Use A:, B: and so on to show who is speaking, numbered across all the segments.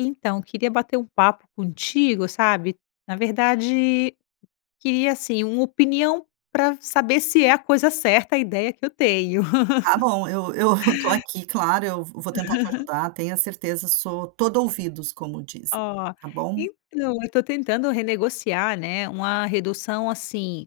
A: Então queria bater um papo contigo, sabe? Na verdade, queria assim uma opinião pra saber se é a coisa certa, a ideia que eu tenho.
B: Tá bom, eu eu eu tô aqui, claro, eu vou tentar te ajudar. Tenha certeza, eu sou todo ouvidos, como dizem,
A: Ó,
B: tá bom?
A: então eu estou tentando renegociar, né, uma redução assim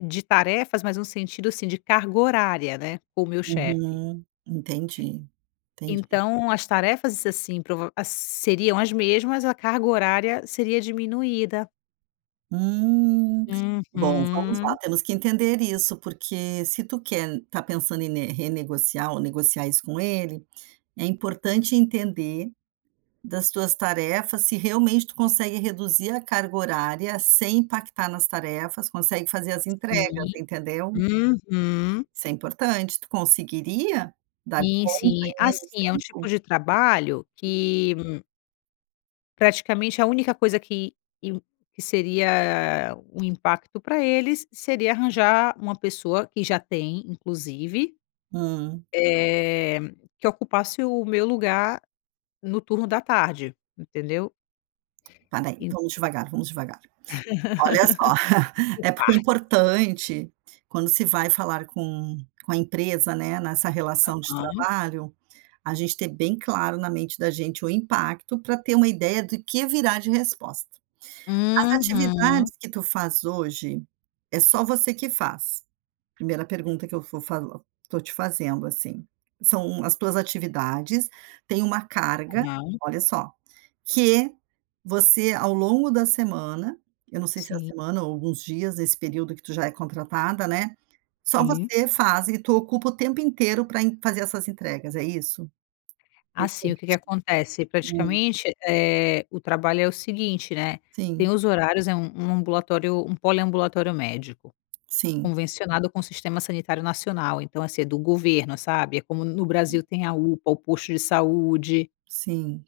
A: de tarefas, mas no sentido assim de carga horária, né, com o meu chefe.
B: Uhum, entendi, entendi.
A: Então as tarefas assim prova a seriam as mesmas, a carga horária seria diminuída.
B: Hum, bom, vamos lá,
A: Uhum.
B: temos que entender isso, porque se tu quer está pensando em ne renegociar ou negociar isso com ele, é importante entender das tuas tarefas, se realmente tu consegue reduzir a carga horária sem impactar nas tarefas, consegue fazer as entregas,
A: Sim,
B: entendeu?
A: uhum.
B: Isso é importante. Tu conseguiria dar
A: Sim,
B: conta
A: sim,
B: em menos
A: assim é um tipo
B: tempo?
A: de trabalho que Praticamente, a única coisa que in que seria um impacto para eles, seria arranjar uma pessoa que já tem, inclusive,
B: Hum.
A: eh, que ocupasse o meu lugar no turno da tarde. Entendeu?
B: Para aí,
A: Eu
B: vamos devagar. Vamos devagar. Olha só,
A: Por
B: é porque é
A: partes.
B: importante, quando se vai falar com com a empresa, né? Nessa relação de
A: Aham.
B: trabalho, a gente ter bem claro, na mente da gente, o impacto pra ter uma ideia do que virá de resposta. As
A: Uhum.
B: atividades que tu faz hoje, é só você que faz. Primeira pergunta que eu vou falo tô te fazendo, assim, são as tuas atividades. Têm uma carga,
A: Aham.
B: olha só, que você, ao longo da semana eu não sei se a
A: Sim.
B: semana ou alguns dias nesse período que tu já é contratada, né? Só
A: Sim.
B: você faz e tu ocupa o tempo inteiro para en fazer essas entregas. É isso? Vem
A: Assim,
B: corrigi
A: o que que acontece?
B: hum.
A: Praticamente, eh, o trabalho é o seguinte, né: tem
B: Sim.
A: os horários, é um um ambulatório um poliambulatório médico
B: Sim.
A: convencionado com o sistema sanitário nacional, então, assim, é do governo, sabe? É como no
B: Ok.
A: Brasil. Tem a UPA, o posto de saúde.
B: Sim.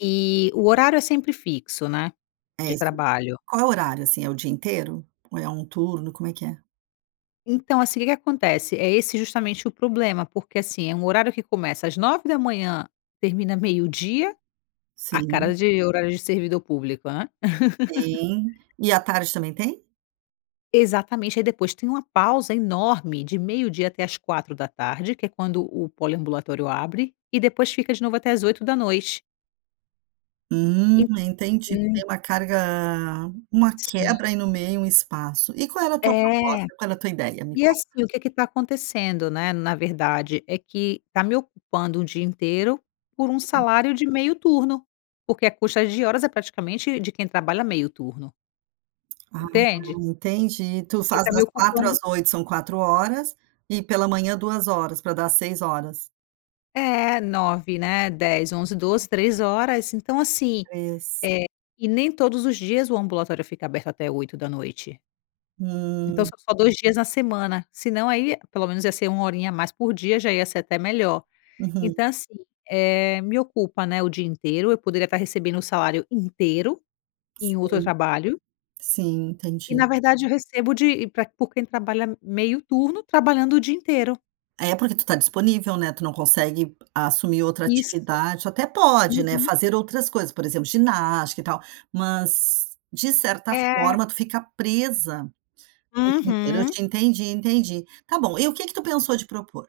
A: E o horário é sempre fixo, né,
B: É,
A: de
B: isso.
A: trabalho.
B: Qual é o horário, assim, é o dia inteiro? Ou é um turno? Como é que é?
A: Então, assim, o que que acontece? É esse justamente o problema, porque, assim, é um horário que começa às 9h, termina meio-dia. A
B: Sim.
A: cara de horário de servidor público, hã.
B: Tem. E à tarde também tem?
A: Exatamente. Aí depois tem uma pausa enorme de meio-dia até às 16h, que é quando o poliambulatório abre, e depois fica de novo até às 20h.
B: Hum,
A: En
B: entendi. Tu tem
A: hum.
B: uma carga uma
A: Sim.
B: quebra aí no meio, um espaço. E qual era a tua
A: É.
B: proposta? Qual era tua ideia? Me
A: E,
B: conta.
A: assim, o que que tá acontecendo, né, na verdade, é que tá me ocupando um dia inteiro, por um
B: Sim.
A: salário de meio turno. Porque a custa de horas é praticamente de quem trabalha meio turno.
B: Ah,
A: Entende?
B: entendi. Tu
A: Ele
B: faz
A: tá me
B: das 16h às
A: ocupando
B: 20h, são 4 horas, e pela manhã 2 horas, pra dar 6 horas.
A: É, 9h, né, 10h, 11h, 12h, 3 horas. Então, assim,
B: 3.
A: eh, e nem todos os dias o ambulatório fica aberto até 20h. Então
B: Hum.
A: são só 2 dias na semana, se não aí pelo menos ia ser 1 horinha a mais por dia, já ia ser até melhor.
B: Uhum.
A: Então assim, eh, me ocupa, né, o dia inteiro, eu poderia estar recebendo o salário inteiro, em outro
B: Sim.
A: trabalho
B: Sim,
A: e
B: entendi.
A: na verdade eu recebo de e pra por quem trabalha meio turno, trabalhando o dia inteiro.
B: É, porque tu tá disponível, né. Tu não consegue assumir outra
A: Isso.
B: atividade tu até pode, né,
A: Uhum.
B: fazer outras coisas, por exemplo, ginástica e tal. Mas, de certa
A: É.
B: forma, tu fica presa o dia inteiro. Eu
A: Uhum.
B: te entendi, entendi. Tá bom, e o que que tu pensou de propor?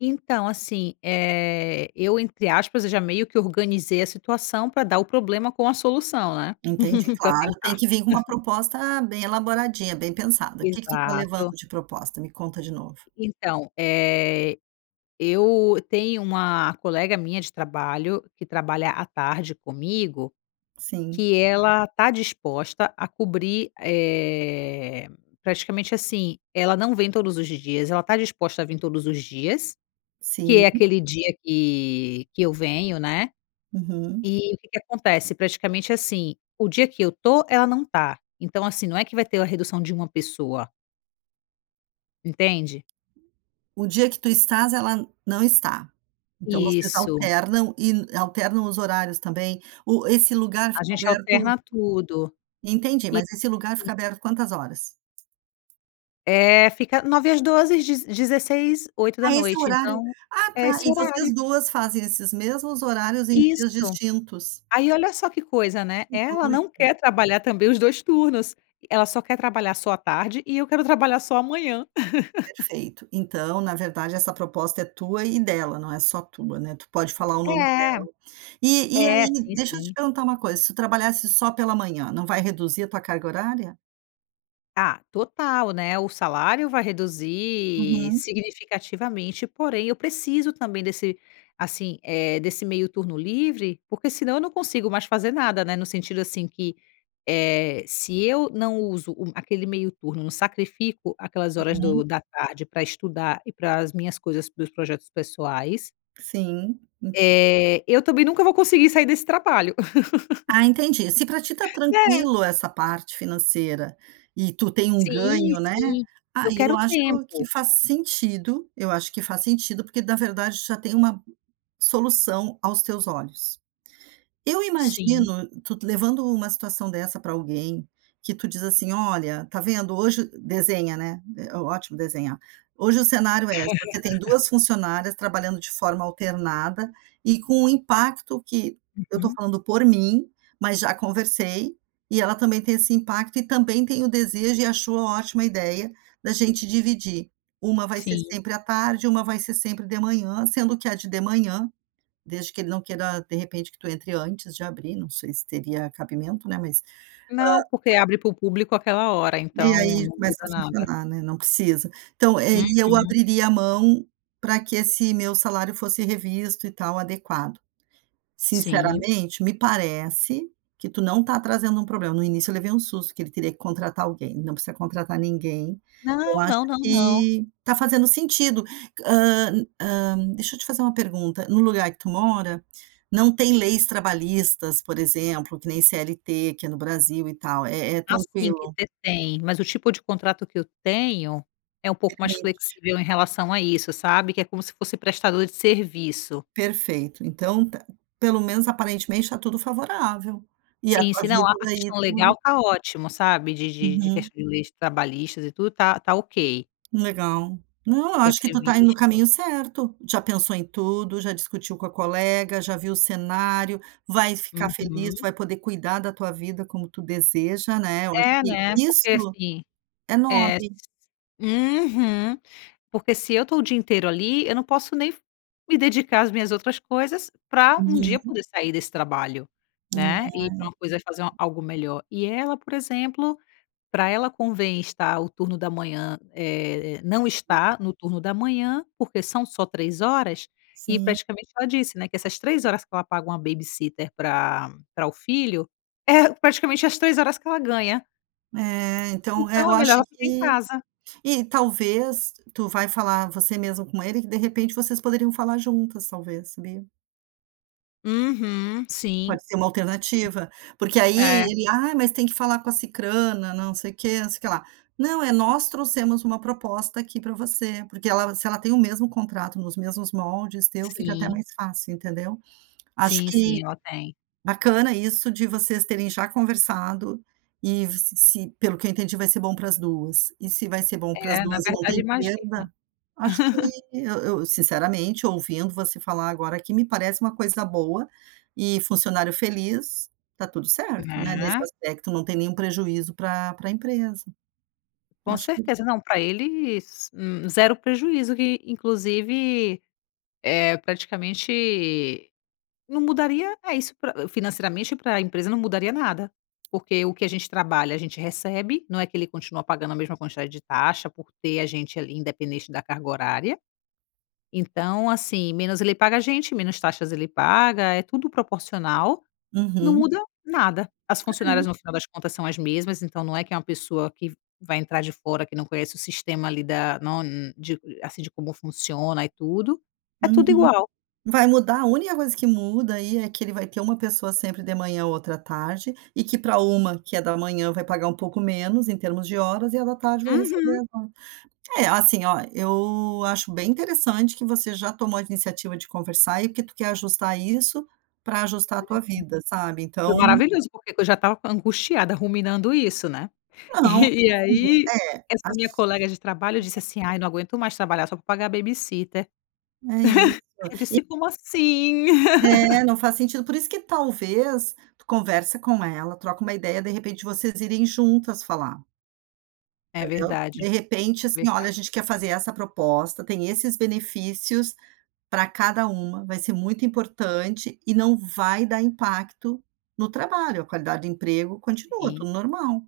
A: Então, assim, eh, eu, entre aspas, eu já meio que organizei a situação para dar o problema com a solução, né.
B: Entendi.
A: Para
B: Claro, tem
A: tentar.
B: que vir com uma proposta bem elaboradinha, bem pensada. O que que tu tá levando
A: Exato.
B: de proposta? Me conta de novo.
A: Então, eh, eu tenho uma colega minha de trabalho, que trabalha à tarde comigo,
B: Sim.
A: que ela tá disposta a cobrir, eh, praticamente assim, ela não vem todos os dias, ela está disposta a vir todos os dias, que é
B: Sim.
A: aquele dia que que eu venho, né.
B: Uhum.
A: E, o que que acontece, praticamente assim, o dia que eu estou, ela não tá. Então assim, não é que vai ter a redução de uma pessoa. Entende?
B: O dia que tu estás, ela não está. Então vocês
A: Isso.
B: alternam e alternam os horários, também. O esse lugar
A: A
B: fica
A: gente
B: aberto
A: alterna tudo
B: Entendi,
A: e
B: mas esse lugar
A: sim.
B: fica aberto quantas horas?
A: É, fica 9h às 12h; deze dezesseis, oito da
B: Ah, esse
A: noite.
B: horário.
A: Então
B: Ah,
A: é
B: tá.
A: esse
B: E
A: horário.
B: vocês 2 fazem esses mesmos horários em dias
A: Isso.
B: distintos.
A: Aí, olha, só que coisa, né?
B: Que
A: Ela não
B: doido.
A: quer trabalhar também os 2 turnos. Ela só quer trabalhar só à tarde, e eu quero trabalhar só manhã.
B: Perfeito, então, na verdade, essa proposta é tua e dela. Não é só tua, né? Tu pode falar o
A: É.
B: nome dela. E e
A: É,
B: aí,
A: sim,
B: deixa eu te
A: sim.
B: perguntar uma coisa: se tu trabalhasse só pela manhã, não vai reduzir a tua carga horária?
A: Ah, total, né? O salário vai reduzir
B: Uhum.
A: significativamente, porém eu preciso também desse, assim, eh, desse meio turno livre, porque, senão, eu não consigo mais fazer nada, né? No sentido, assim, que, eh, se eu não uso o aquele meio turno, não sacrifico aquelas horas
B: Uhum.
A: do da tarde para estudar e para as minhas coisas, para os projetos pessoais
B: Sim, en
A: Eh, eu também nunca vou conseguir sair desse trabalho.
B: Ah, entendi. Se pra ti tá
A: É.
B: tranquilo essa parte financeira, e tu tem um
A: Sim,
B: ganho, né,
A: sim, eu
B: aí eu
A: quero
B: acho que
A: tempo.
B: faz sentido. Eu acho que faz sentido porque, na verdade, tu já tem uma solução aos teus olhos. Eu
A: Sim.
B: imagino tu levando uma situação dessa pra alguém, que tu diz assim: "Olha, tá vendo? Hoje" desenha, né, é ótimo desenhar. "Hoje o cenário é: você tem duas funcionárias trabalhando de forma alternada e, com o impacto que eu tô
A: Uhum.
B: falando por mim, mas já conversei, e ela também tem esse impacto e também tem o desejo, e achou ótima a ideia da gente dividir: uma vai ser
A: Sim.
B: sempre à tarde, uma vai ser sempre de manhã, sendo que a de de manhã", desde que ele não queira, de repente, que tu entre antes de abrir. Não sei se teria cabimento, né. Mas hã"
A: Não, porque
B: [unintelligible]
A: abre para o público aquela hora,
B: "e
A: então
B: aí
A: não
B: começa a
A: muda nada.
B: funcionar, né. Não precisa. Então, eh, e eu
A: Uhum.
B: abriria a mão pra que esse meu salário fosse revisto e tal adequado."
A: Sim.
B: Sinceramente, me parece que tu não tá trazendo um problema. No início eu levei um susto que ele teria que contratar alguém, não precisa contratar ninguém. Eu
A: Não,
B: acho
A: não, não, não.
B: que tá fazendo sentido. Hã hã, deixa eu te fazer uma pergunta: no lugar que tu mora não tem leis trabalhistas, por exemplo, que nem CLT, que é no Brasil e tal é é
A: Assim, que
B: tranquilo?
A: ter tem, mas o tipo de contrato que eu tenho é um pouco mais
B: Permite.
A: flexível em relação a isso, sabe, que é como se fosse prestador de serviço.
B: Perfeito, então tá, pelo menos aparentemente tá tudo favorável e a
A: Sim,
B: tua
A: se não há
B: vida,
A: a
B: daí
A: questão
B: tu
A: legal, tá ótimo, sabe, de de de ques
B: Uhum.
A: de leis trabalhistas e tudo, tá tá ok.
B: Legal, não,
A: O
B: eu
A: que é
B: acho que tu tá indo no
A: previsto.
B: caminho certo. Já pensou em tudo, já discutiu com a colega, já viu o cenário, vai ficar feliz,
A: Uhum.
B: vai poder cuidar da tua vida como tu deseja, né. Eu acho
A: É,
B: que
A: né. Porque
B: isso
A: assim,
B: é
A: é s
B: nobre.
A: uhum. Porque se eu tô o dia inteiro ali, eu não posso nem f me dedicar às minhas outras coisas pra um dia
B: Uhum.
A: poder sair desse trabalho,
B: É ai.
A: né, ir pra uma coisa, fazer algo melhor. E ela, por exemplo, pra ela convém estar o turno da manhã, eh, não estar no turno da manhã, porque são só três horas e,
B: Sim.
A: praticamente, ela disse, né, que essas 3 horas que ela paga uma babysitter pra pra o filho é praticamente as 3 horas que ela ganha.
B: É, então é,
A: Então
B: eu
A: é melhor
B: acho
A: ela ficar em
B: que
A: casa.
B: e talvez, tu vai falar você mesmo com ele que, de repente, vocês poderiam falar juntas, talvez, sabia.
A: Uhum, sim, sim.
B: Pode ser uma alternativa, porque aí
A: É.
B: ele: "Ah, mas tem que falar com a Sicrana. Não sei o quê, não sei que lá", não, é: "Nós trouxemos uma proposta aqui para você", porque ela se ela tem o mesmo contrato nos mesmos moldes teu, fica até
A: Sim.
B: mais fácil, entendeu. Acho
A: Sim,
B: que
A: sim, ela tem.
B: bacana isso de vocês terem já conversado e se se, pelo que eu entendi, vai ser bom para as 2. E se vai ser bom para as
A: É, na
B: 2 e não
A: verdade,
B: tem
A: imagina.
B: perda. Acho que eu eu sinceramente, ouvindo você falar agora que me parece uma coisa boa. E funcionário feliz, tá tudo certo, né. Nesse
A: Né.
B: aspecto, não tem nenhum prejuízo para para a empresa.
A: Com
B: Acho que
A: certeza. Não pra eles, hum, 0 prejuízo. Que, inclusive, eh, praticamente não mudaria É isso: pra financeiramente, para a empresa, não mudaria nada. Porque o que a gente trabalha, a gente recebe. Não é que ele continua pagando a mesma quantidade de taxa por ter a gente ali, independente da carga horária. Então, assim, menos ele paga a gente, menos taxas ele paga. É tudo proporcional, não
B: Uhum.
A: muda nada. As funcionárias,
B: É.
A: no final das contas, são as mesmas. Então não é que é uma pessoa que vai entrar de fora, que não conhece o sistema ali da não de assim, de como funciona e tudo. É tudo
B: Uhum.
A: igual.
B: Vai mudar. A única coisa que muda aí é que ele vai ter uma pessoa sempre de manhã, outra tarde, e que para uma que é da manhã, vai pagar um pouco menos em termos de horas, e a da tarde vai receber
A: Uhum.
B: [unintelligible] É, assim, ó, eu acho bem interessante que você já tomou a iniciativa de conversar e que tu quer ajustar isso para ajustar a tua vida, sabe.
A: [unintelligible] Foi
B: Então
A: maravilhoso, porque eu já estava angustiada ruminando isso, né. E
B: Não,
A: e
B: assim
A: aí
B: é. Ach
A: essa minha colega de trabalho, disse
B: [unintelligible]
A: assim: "Ai, não aguento mais trabalhar só para pagar a babysitter".
B: É isso
A: Eu
B: e
A: disse: "Como assim?"
B: É, não faz sentido. Por isso que, talvez, tu conversa com ela, troca uma ideia. De repente, vocês irem juntas falar.
A: É
B: Entendeu? De
A: verdade,
B: repente, assim: "Olha, a
A: verdade.
B: gente quer fazer essa proposta. Tem esses benefícios para cada uma. Vai ser muito importante e não vai dar impacto no trabalho. A qualidade do emprego continua,
A: Sim.
B: tudo normal".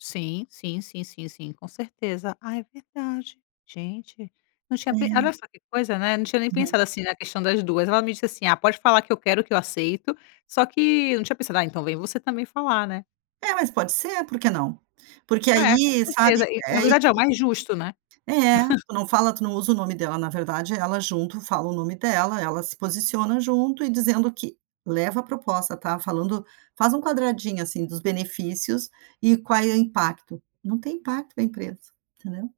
A: Sim, sim, sim, sim, sim, com certeza. Ah, é verdade, gente, não tinha pe
B: É.
A: olha só que coisa, né. Não tinha nem
B: Uhum.
A: pensado assim na questão das 2. Ela me disse assim: "Ah, pode falar que eu quero, que eu aceito". Só que eu não tinha pensado: "Ah, então vem você também falar, né".
B: É, mas pode ser, por que não? Porque
A: É, com
B: aí, sabe,
A: certeza e
B: é
A: na
B: [unintelligible]
A: verdade é o mais justo, né.
B: É, tu não fala, tu não usa o nome dela. Na verdade, ela, junto, fala o nome dela. Ela se posiciona junto e dizendo que leva a proposta, tá falando faz um quadradinho, assim, dos benefícios e qual é o impacto. Não tem impacto na empresa, entendeu?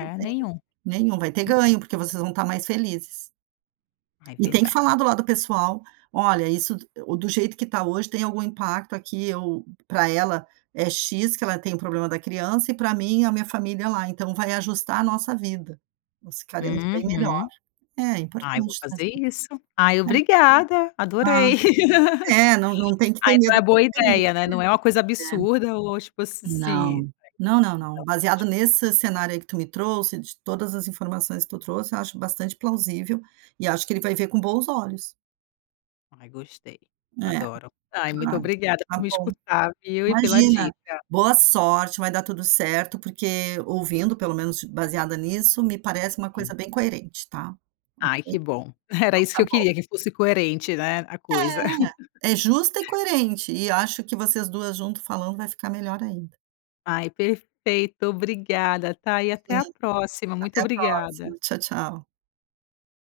B: Não tem
A: nenhum,
B: nenhum. Vai ter
A: nenhum.
B: ganho, porque vocês vão estar mais felizes.
A: Ah, é
B: E tem que falar
A: verdade.
B: do lado do pessoal. "Olha, isso do jeito que está hoje, tem algum impacto aqui. Eu para ela é X, que ela tem o problema da criança, e para mim, a minha família lá. Então vai ajustar a nossa vida. Nós ficaremos bem melhor".
A: Uhum.
B: É
A: Ah, eu vou
B: importante
A: fazer
B: trazer isso.
A: isso. Ai, obrigada,
B: É. Ah,
A: adorei.
B: é, não não tem que
A: Ah,
B: ter medo
A: então é
B: de
A: boa
B: ser feliz,
A: ideia, né? Não é uma coisa
B: né.
A: absurda ou tipo se
B: É.
A: se
B: Não, não, não, não. Baseado
A: [unintelligible]
B: nesse cenário aí que tu me trouxe, de todas as informações que tu trouxe, eu acho bastante plausível e acho que ele vai ver com bons olhos.
A: Ai, gostei,
B: É,
A: adoro. Ai muito
B: ah,
A: obrigada por
B: tá
A: me
B: bom.
A: escutar, viu e pela
B: Imagina.
A: dica.
B: Boa sorte, vai dar tudo certo. Porque, ouvindo, pelo menos baseada nisso, me parece uma coisa
A: [unintelligible]
B: bem coerente tá,
A: Ai
B: ok.
A: que bom. Era
B: Então
A: isso que
B: tá
A: eu
B: bom.
A: queria que fosse coerente, né. A coisa.
B: É, é justa e coerente, e acho que vocês 2 junto falando vai ficar melhor ainda.
A: Ai perfeito. Obrigada, tá e até
B: Sim,
A: a próxima. Muito
B: até a
A: obrigada.
B: próxima. Tchau, tchau.